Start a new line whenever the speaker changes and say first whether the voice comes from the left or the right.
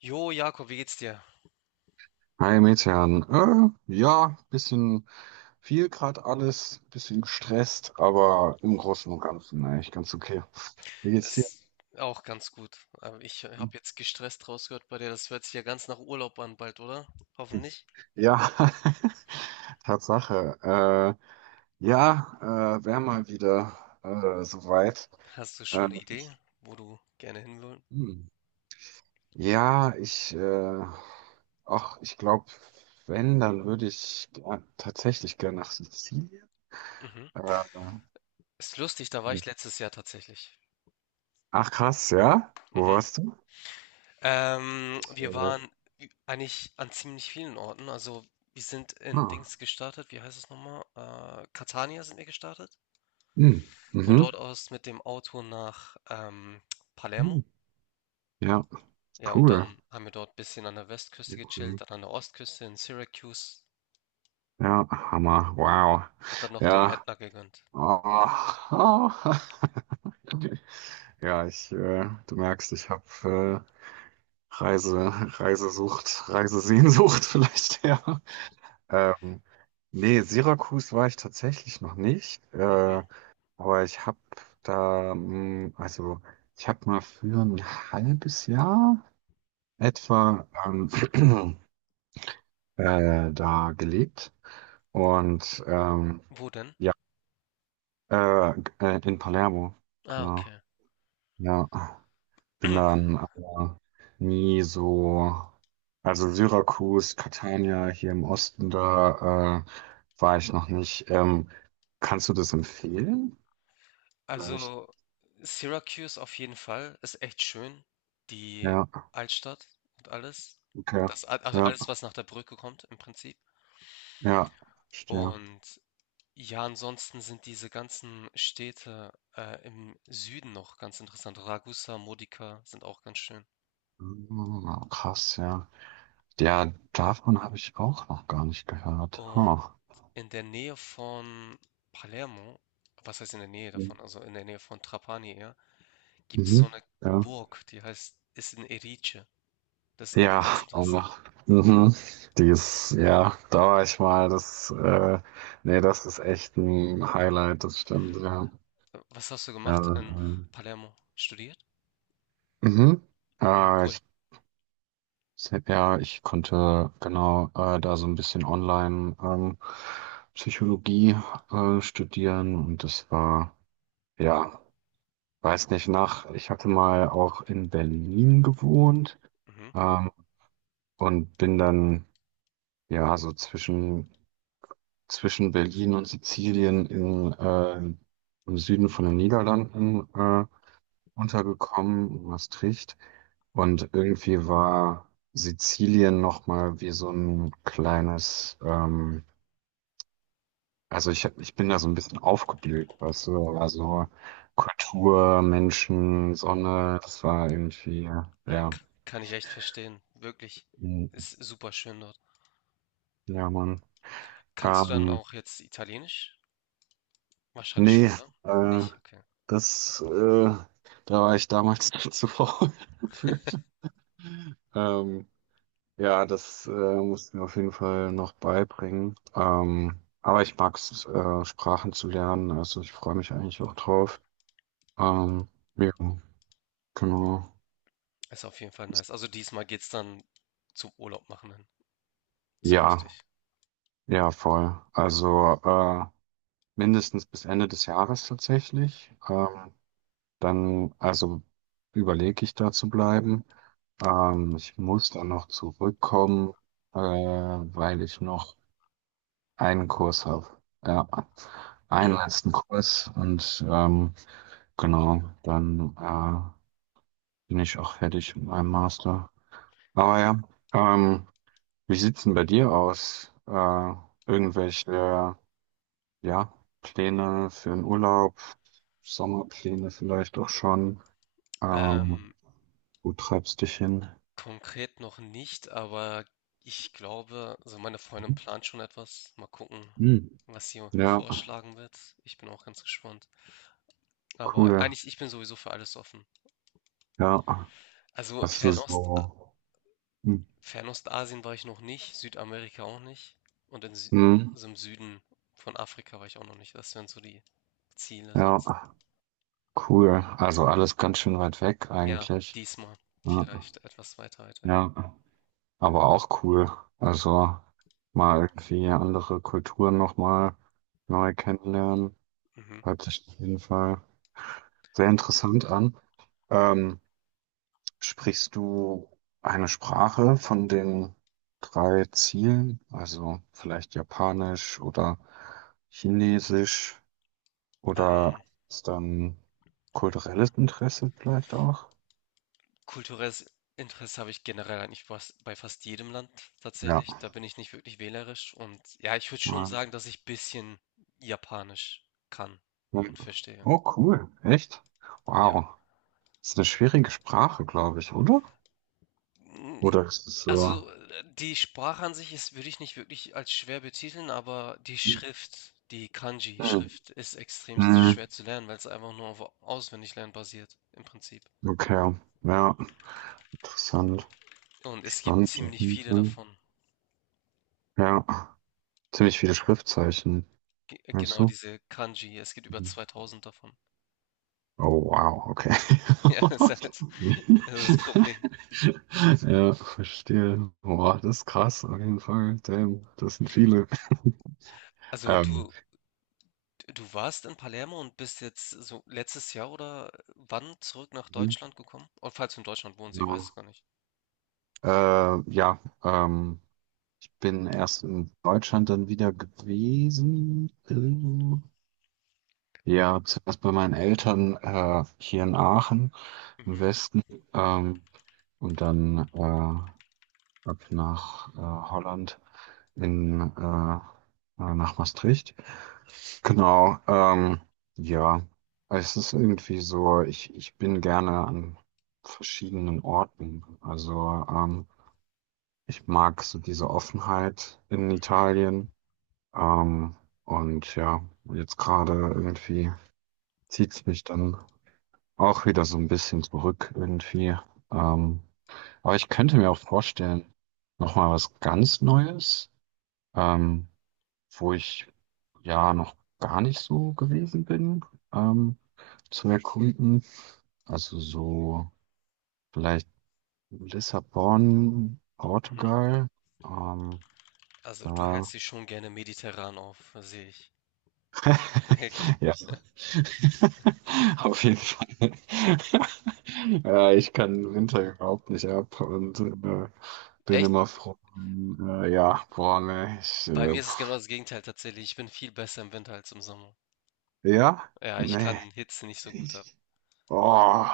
left: Jo, Jakob, wie geht's dir?
right: Hi Metehan. Ja, bisschen viel gerade alles, bisschen gestresst, aber im Großen und Ganzen eigentlich ganz okay. Wie geht's dir?
left: Ist auch ganz gut. Aber ich habe jetzt gestresst rausgehört bei dir. Das hört sich ja ganz nach Urlaub an bald, oder? Hoffentlich.
right: Ja, Tatsache. Ja, wär mal wieder soweit.
left: Hast du schon eine
right: Ähm,
left: Idee, wo du gerne hin willst?
right: hm. Ja, ach, ich glaube, wenn, dann würde ich tatsächlich gerne nach Sizilien.
left: Mhm.
right: Äh,
left: Ist lustig, da war
right: hm.
left: ich letztes Jahr tatsächlich.
right: Ach krass, ja? Wo
left: Mhm.
right: warst du?
left: Wir waren eigentlich an ziemlich vielen Orten. Also wir sind in
right: Ah.
left: Dings gestartet. Wie heißt es nochmal? Catania sind wir gestartet.
right: Hm.
left: Von dort
right: Mhm.
left: aus mit dem Auto nach Palermo.
right: Hm. Ja,
left: Ja, und
right: cool.
left: dann haben wir dort ein bisschen an der Westküste
right: Sehr cool.
left: gechillt, dann an der Ostküste in Syracuse
right: Ja, Hammer. Wow.
left: und dann noch den
right: Ja.
left: Ätna gegönnt.
right: Oh. Oh. Ja, du merkst, ich habe Reise, Reisesehnsucht vielleicht, ja. Ähm, Nee, Syrakus war ich tatsächlich noch nicht,
left: Mhm.
right: aber ich habe da, mh, also ich habe mal für ein halbes Jahr etwa da gelebt. Und
left: Wo denn?
right: ja, in Palermo,
left: Ah,
right: genau.
left: okay.
right: Ja, bin dann aber nie so, also Syrakus, Catania hier im Osten, da war ich noch nicht. Kannst du das empfehlen? Vielleicht.
left: Also Syracuse auf jeden Fall ist echt schön. Die
right: Ja,
left: Altstadt und alles.
right: okay.
left: Das, also
right: Ja,
left: alles, was nach der Brücke kommt im Prinzip.
right: ja, verstehe.
left: Und ja, ansonsten sind diese ganzen Städte im Süden noch ganz interessant. Ragusa, Modica sind auch ganz schön.
right: Ah, krass, ja. Ja, davon habe ich auch noch gar nicht gehört.
left: Und
right: Huh.
left: in der Nähe von Palermo, was heißt in der Nähe davon, also in der Nähe von Trapani eher, gibt es so
right: Mhm.
left: eine
right: Ja.
left: Burg, die heißt, ist in Erice. Das ist auch ganz
right: Ja, ähm,
left: interessant.
right: mhm. Die ist, ja, da war ich mal, nee, das ist echt ein Highlight, das stimmt, ja.
left: Was hast du
right: Ja,
left: gemacht in Palermo? Studiert?
right: mhm.
left: Mhm,
right: Äh,
left: cool.
right: ich, ja, ich konnte genau da so ein bisschen online Psychologie studieren und das war, ja, weiß nicht, ich hatte mal auch in Berlin gewohnt,
left: Mhm.
right: ähm, und bin dann, ja, so zwischen Berlin und Sizilien im Süden von den Niederlanden untergekommen, in Maastricht. Und irgendwie war Sizilien nochmal wie so ein kleines, also ich bin da so ein bisschen aufgeblüht, weißt du, aber so Kultur, Menschen, Sonne, das war irgendwie, ja,
left: Kann ich echt verstehen. Wirklich.
right: mm,
left: Ist super schön dort.
right: ja, Mann.
left: Kannst du dann
right: Ähm,
left: auch jetzt Italienisch? Wahrscheinlich schon,
right: Nee,
left: ne?
right: äh,
left: Nicht? Okay.
right: das, äh, da war ich damals zu faul für. Ähm, ja, das mussten mir auf jeden Fall noch beibringen. Aber ich mag es, Sprachen zu lernen. Also ich freue mich eigentlich auch drauf. Ähm, ja, genau.
left: Ist auf jeden Fall nice. Also diesmal geht's dann zum Urlaub machen hin. So
right: Ja,
left: richtig.
right: ja, voll. Also mindestens bis Ende des Jahres tatsächlich. Dann, also überlege ich da zu bleiben. Ich muss dann noch zurückkommen, weil ich noch einen Kurs habe. Ja, einen letzten Kurs und genau, dann bin ich auch fertig mit meinem Master. Aber ja, ähm, wie sieht's denn bei dir aus? Irgendwelche, ja, Pläne für den Urlaub, Sommerpläne vielleicht auch schon. Ähm,
left: Ähm,
right: Wo treibst dich hin?
left: Konkret noch nicht, aber ich glaube, also meine Freundin plant schon etwas. Mal gucken,
right: Hm.
left: was sie
right: Ja,
left: vorschlagen wird. Ich bin auch ganz gespannt. Aber
right: cool.
left: eigentlich, ich bin sowieso für alles offen.
right: Ja,
left: Also
right: hast du so. Hm.
left: Fernostasien war ich noch nicht, Südamerika auch nicht. Und in Sü
right: Hm.
left: so im Süden von Afrika war ich auch noch nicht. Das wären so die Ziele sonst.
right: Ja. Cool. Also alles ganz schön weit weg
left: Ja,
right: eigentlich.
left: diesmal
right: Ja,
left: vielleicht etwas weiter weit weg.
right: ja, aber auch cool. Also mal irgendwie andere Kulturen nochmal neu kennenlernen.
left: Mhm.
right: Hört sich auf jeden Fall sehr interessant an. Ähm, Sprichst du eine Sprache von den drei Zielen? Also vielleicht Japanisch oder Chinesisch oder
left: Ähm,
right: ist dann kulturelles Interesse vielleicht auch?
left: kulturelles Interesse habe ich generell eigentlich fast bei fast jedem Land
right: Ja.
left: tatsächlich. Da bin ich nicht wirklich wählerisch. Und ja, ich würde schon sagen, dass ich ein bisschen Japanisch kann
right: Ja.
left: und verstehe.
right: Oh, cool. Echt?
left: Ja.
right: Wow. Ist eine schwierige Sprache, glaube ich, oder?
left: Mm,
right: Oder ist es so?
left: also die Sprache an sich ist, würde ich nicht wirklich als schwer betiteln, aber die Schrift, die
right: Hm.
left: Kanji-Schrift ist extrem
right: Hm.
left: schwer zu lernen, weil es einfach nur auf Auswendiglernen basiert, im Prinzip.
right: Okay. Ja, interessant.
left: Und es gibt
right: Spannend auf
left: ziemlich
right: jeden
left: viele
right: Fall.
left: davon.
right: Ja, ziemlich viele Schriftzeichen, meinst
left: Genau
right: du?
left: diese Kanji, es gibt über
right: Mhm.
left: 2.000 davon.
right: Oh, wow, okay.
left: Ja, es ist halt das ist das Problem.
right: Ja, verstehe. Boah, das ist krass, auf jeden Fall. Damn, das sind viele.
left: Also
right: Ähm,
left: du warst in Palermo und bist jetzt so letztes Jahr oder wann zurück nach
right: mhm,
left: Deutschland gekommen? Und falls du in Deutschland wohnst, ich weiß es
right: genau.
left: gar nicht.
right: Ja, ich bin erst in Deutschland dann wieder gewesen. Ja, zuerst bei meinen Eltern hier in Aachen im
left: Mhm,
right: Westen, ähm, und dann ab nach Holland, in nach Maastricht. Genau, ja, es ist irgendwie so, ich bin gerne an verschiedenen Orten. Also ich mag so diese Offenheit in
left: mhm,
right: Italien. Ähm, und ja, jetzt gerade irgendwie zieht es mich dann auch wieder so ein bisschen zurück irgendwie. Ähm, aber ich könnte mir auch vorstellen, nochmal was ganz Neues, ähm, wo ich ja noch gar nicht so gewesen bin, ähm, zu erkunden. Also so vielleicht Lissabon,
left: mhm.
right: Portugal, ähm,
left: Also du hältst
right: da
left: dich schon gerne mediterran auf, sehe ich. Merke ich.
right: ja, auf jeden Fall. Ja, ich kann Winter überhaupt nicht ab und bin
left: Echt,
right: immer froh. Ja, boah, ne,
left: bei mir ist es genau
right: pff,
left: das Gegenteil tatsächlich. Ich bin viel besser im Winter als im Sommer.
right: ja,
left: Ja, ich kann
right: nee,
left: Hitze nicht so gut ab.
right: ich, oh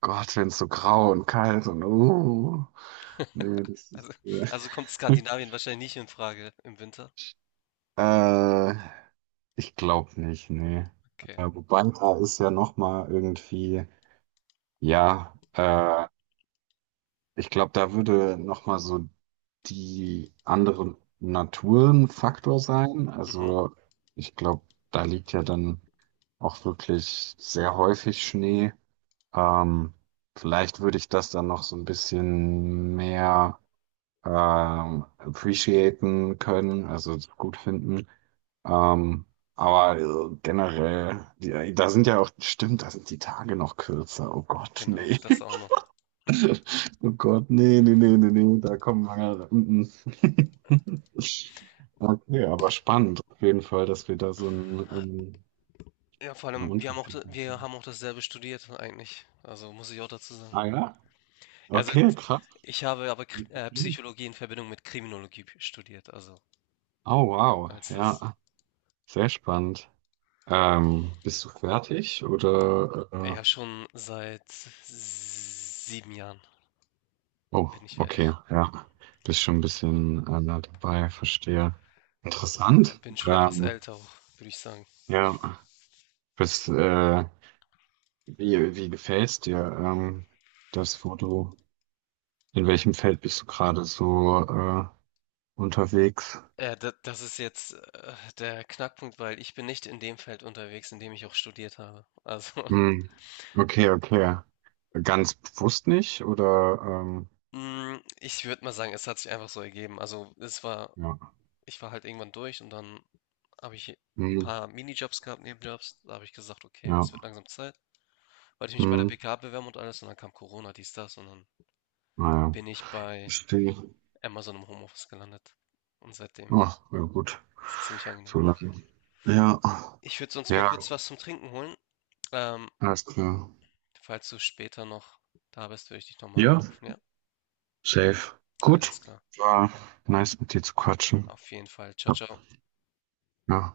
right: Gott, wenn es so grau und kalt und, nee, das ist.
left: Also,
right: äh,
left: also kommt Skandinavien wahrscheinlich nicht in Frage im Winter.
right: äh, Ich glaube nicht, nee.
left: Okay.
right: Wobei, da ist ja nochmal irgendwie, ja, ich glaube, da würde nochmal so die andere Natur ein Faktor sein.
left: Mhm,
right: Also ich glaube, da liegt ja dann auch wirklich sehr häufig Schnee. Ähm, Vielleicht würde ich das dann noch so ein bisschen mehr appreciaten können, also gut finden. Ähm, aber generell, da sind ja auch, stimmt, da sind die Tage noch kürzer. Oh Gott,
left: genau,
right: nee.
left: das auch noch.
right: Oh Gott, nee, nee, nee, nee, nee, da kommen wir. Mm, mm. Okay, aber spannend auf jeden Fall, dass wir da so einen, ähm,
left: Ja, vor
right: einen
left: allem, wir haben auch wir
right: unterschiedlichen.
left: haben auch dasselbe studiert eigentlich. Also, muss ich auch dazu sagen.
right: Ah ja?
left: Also,
right: Okay, krass.
left: ich habe aber Kr
right: Interessant.
left: Psychologie in Verbindung mit Kriminologie studiert, also,
right: Oh wow,
left: als das
right: ja, sehr spannend. Bist du fertig
left: ja,
right: oder?
left: schon seit 7 Jahren
right: Oh,
left: bin ich
right: okay,
left: fertig.
right: ja. Bist schon ein bisschen nah dabei, verstehe. Interessant.
left: Bin schon etwas
right: Ähm,
left: älter auch, würde ich sagen.
right: ja, bist wie gefällt's dir, das Foto? In welchem Feld bist du gerade so, unterwegs?
left: Da das ist jetzt, der Knackpunkt, weil ich bin nicht in dem Feld unterwegs, in dem ich auch studiert habe. Also,
right: Hm. Okay, okay. Ganz bewusst nicht, oder,
left: hm, ich würde mal sagen, es hat sich einfach so ergeben. Also, es war
right: ja.
left: ich war halt irgendwann durch und dann habe ich ein
right: Hm.
left: paar Minijobs gehabt, Nebenjobs. Da habe ich gesagt, okay,
right: Ja.
left: es wird langsam Zeit. Wollte ich mich bei der
right: Hm.
left: BK bewerben und alles und dann kam Corona, dies, das und dann
right: Naja.
left: bin ich bei
right: Verstehe.
left: Amazon im Homeoffice gelandet. Und seitdem
right: Ach, ja gut.
left: ist es ziemlich angenehm.
right: So lachen. Ja.
left: Ich würde sonst mir
right: Ja,
left: kurz was zum Trinken holen. Ähm,
right: alles klar.
left: falls du später noch da bist, würde ich dich nochmal
right: Ja,
left: anrufen, ja?
right: safe. Gut.
left: Alles klar.
right: War nice mit dir zu quatschen.
left: Auf jeden Fall. Ciao,
right: Ja.
left: ciao.
right: Ja.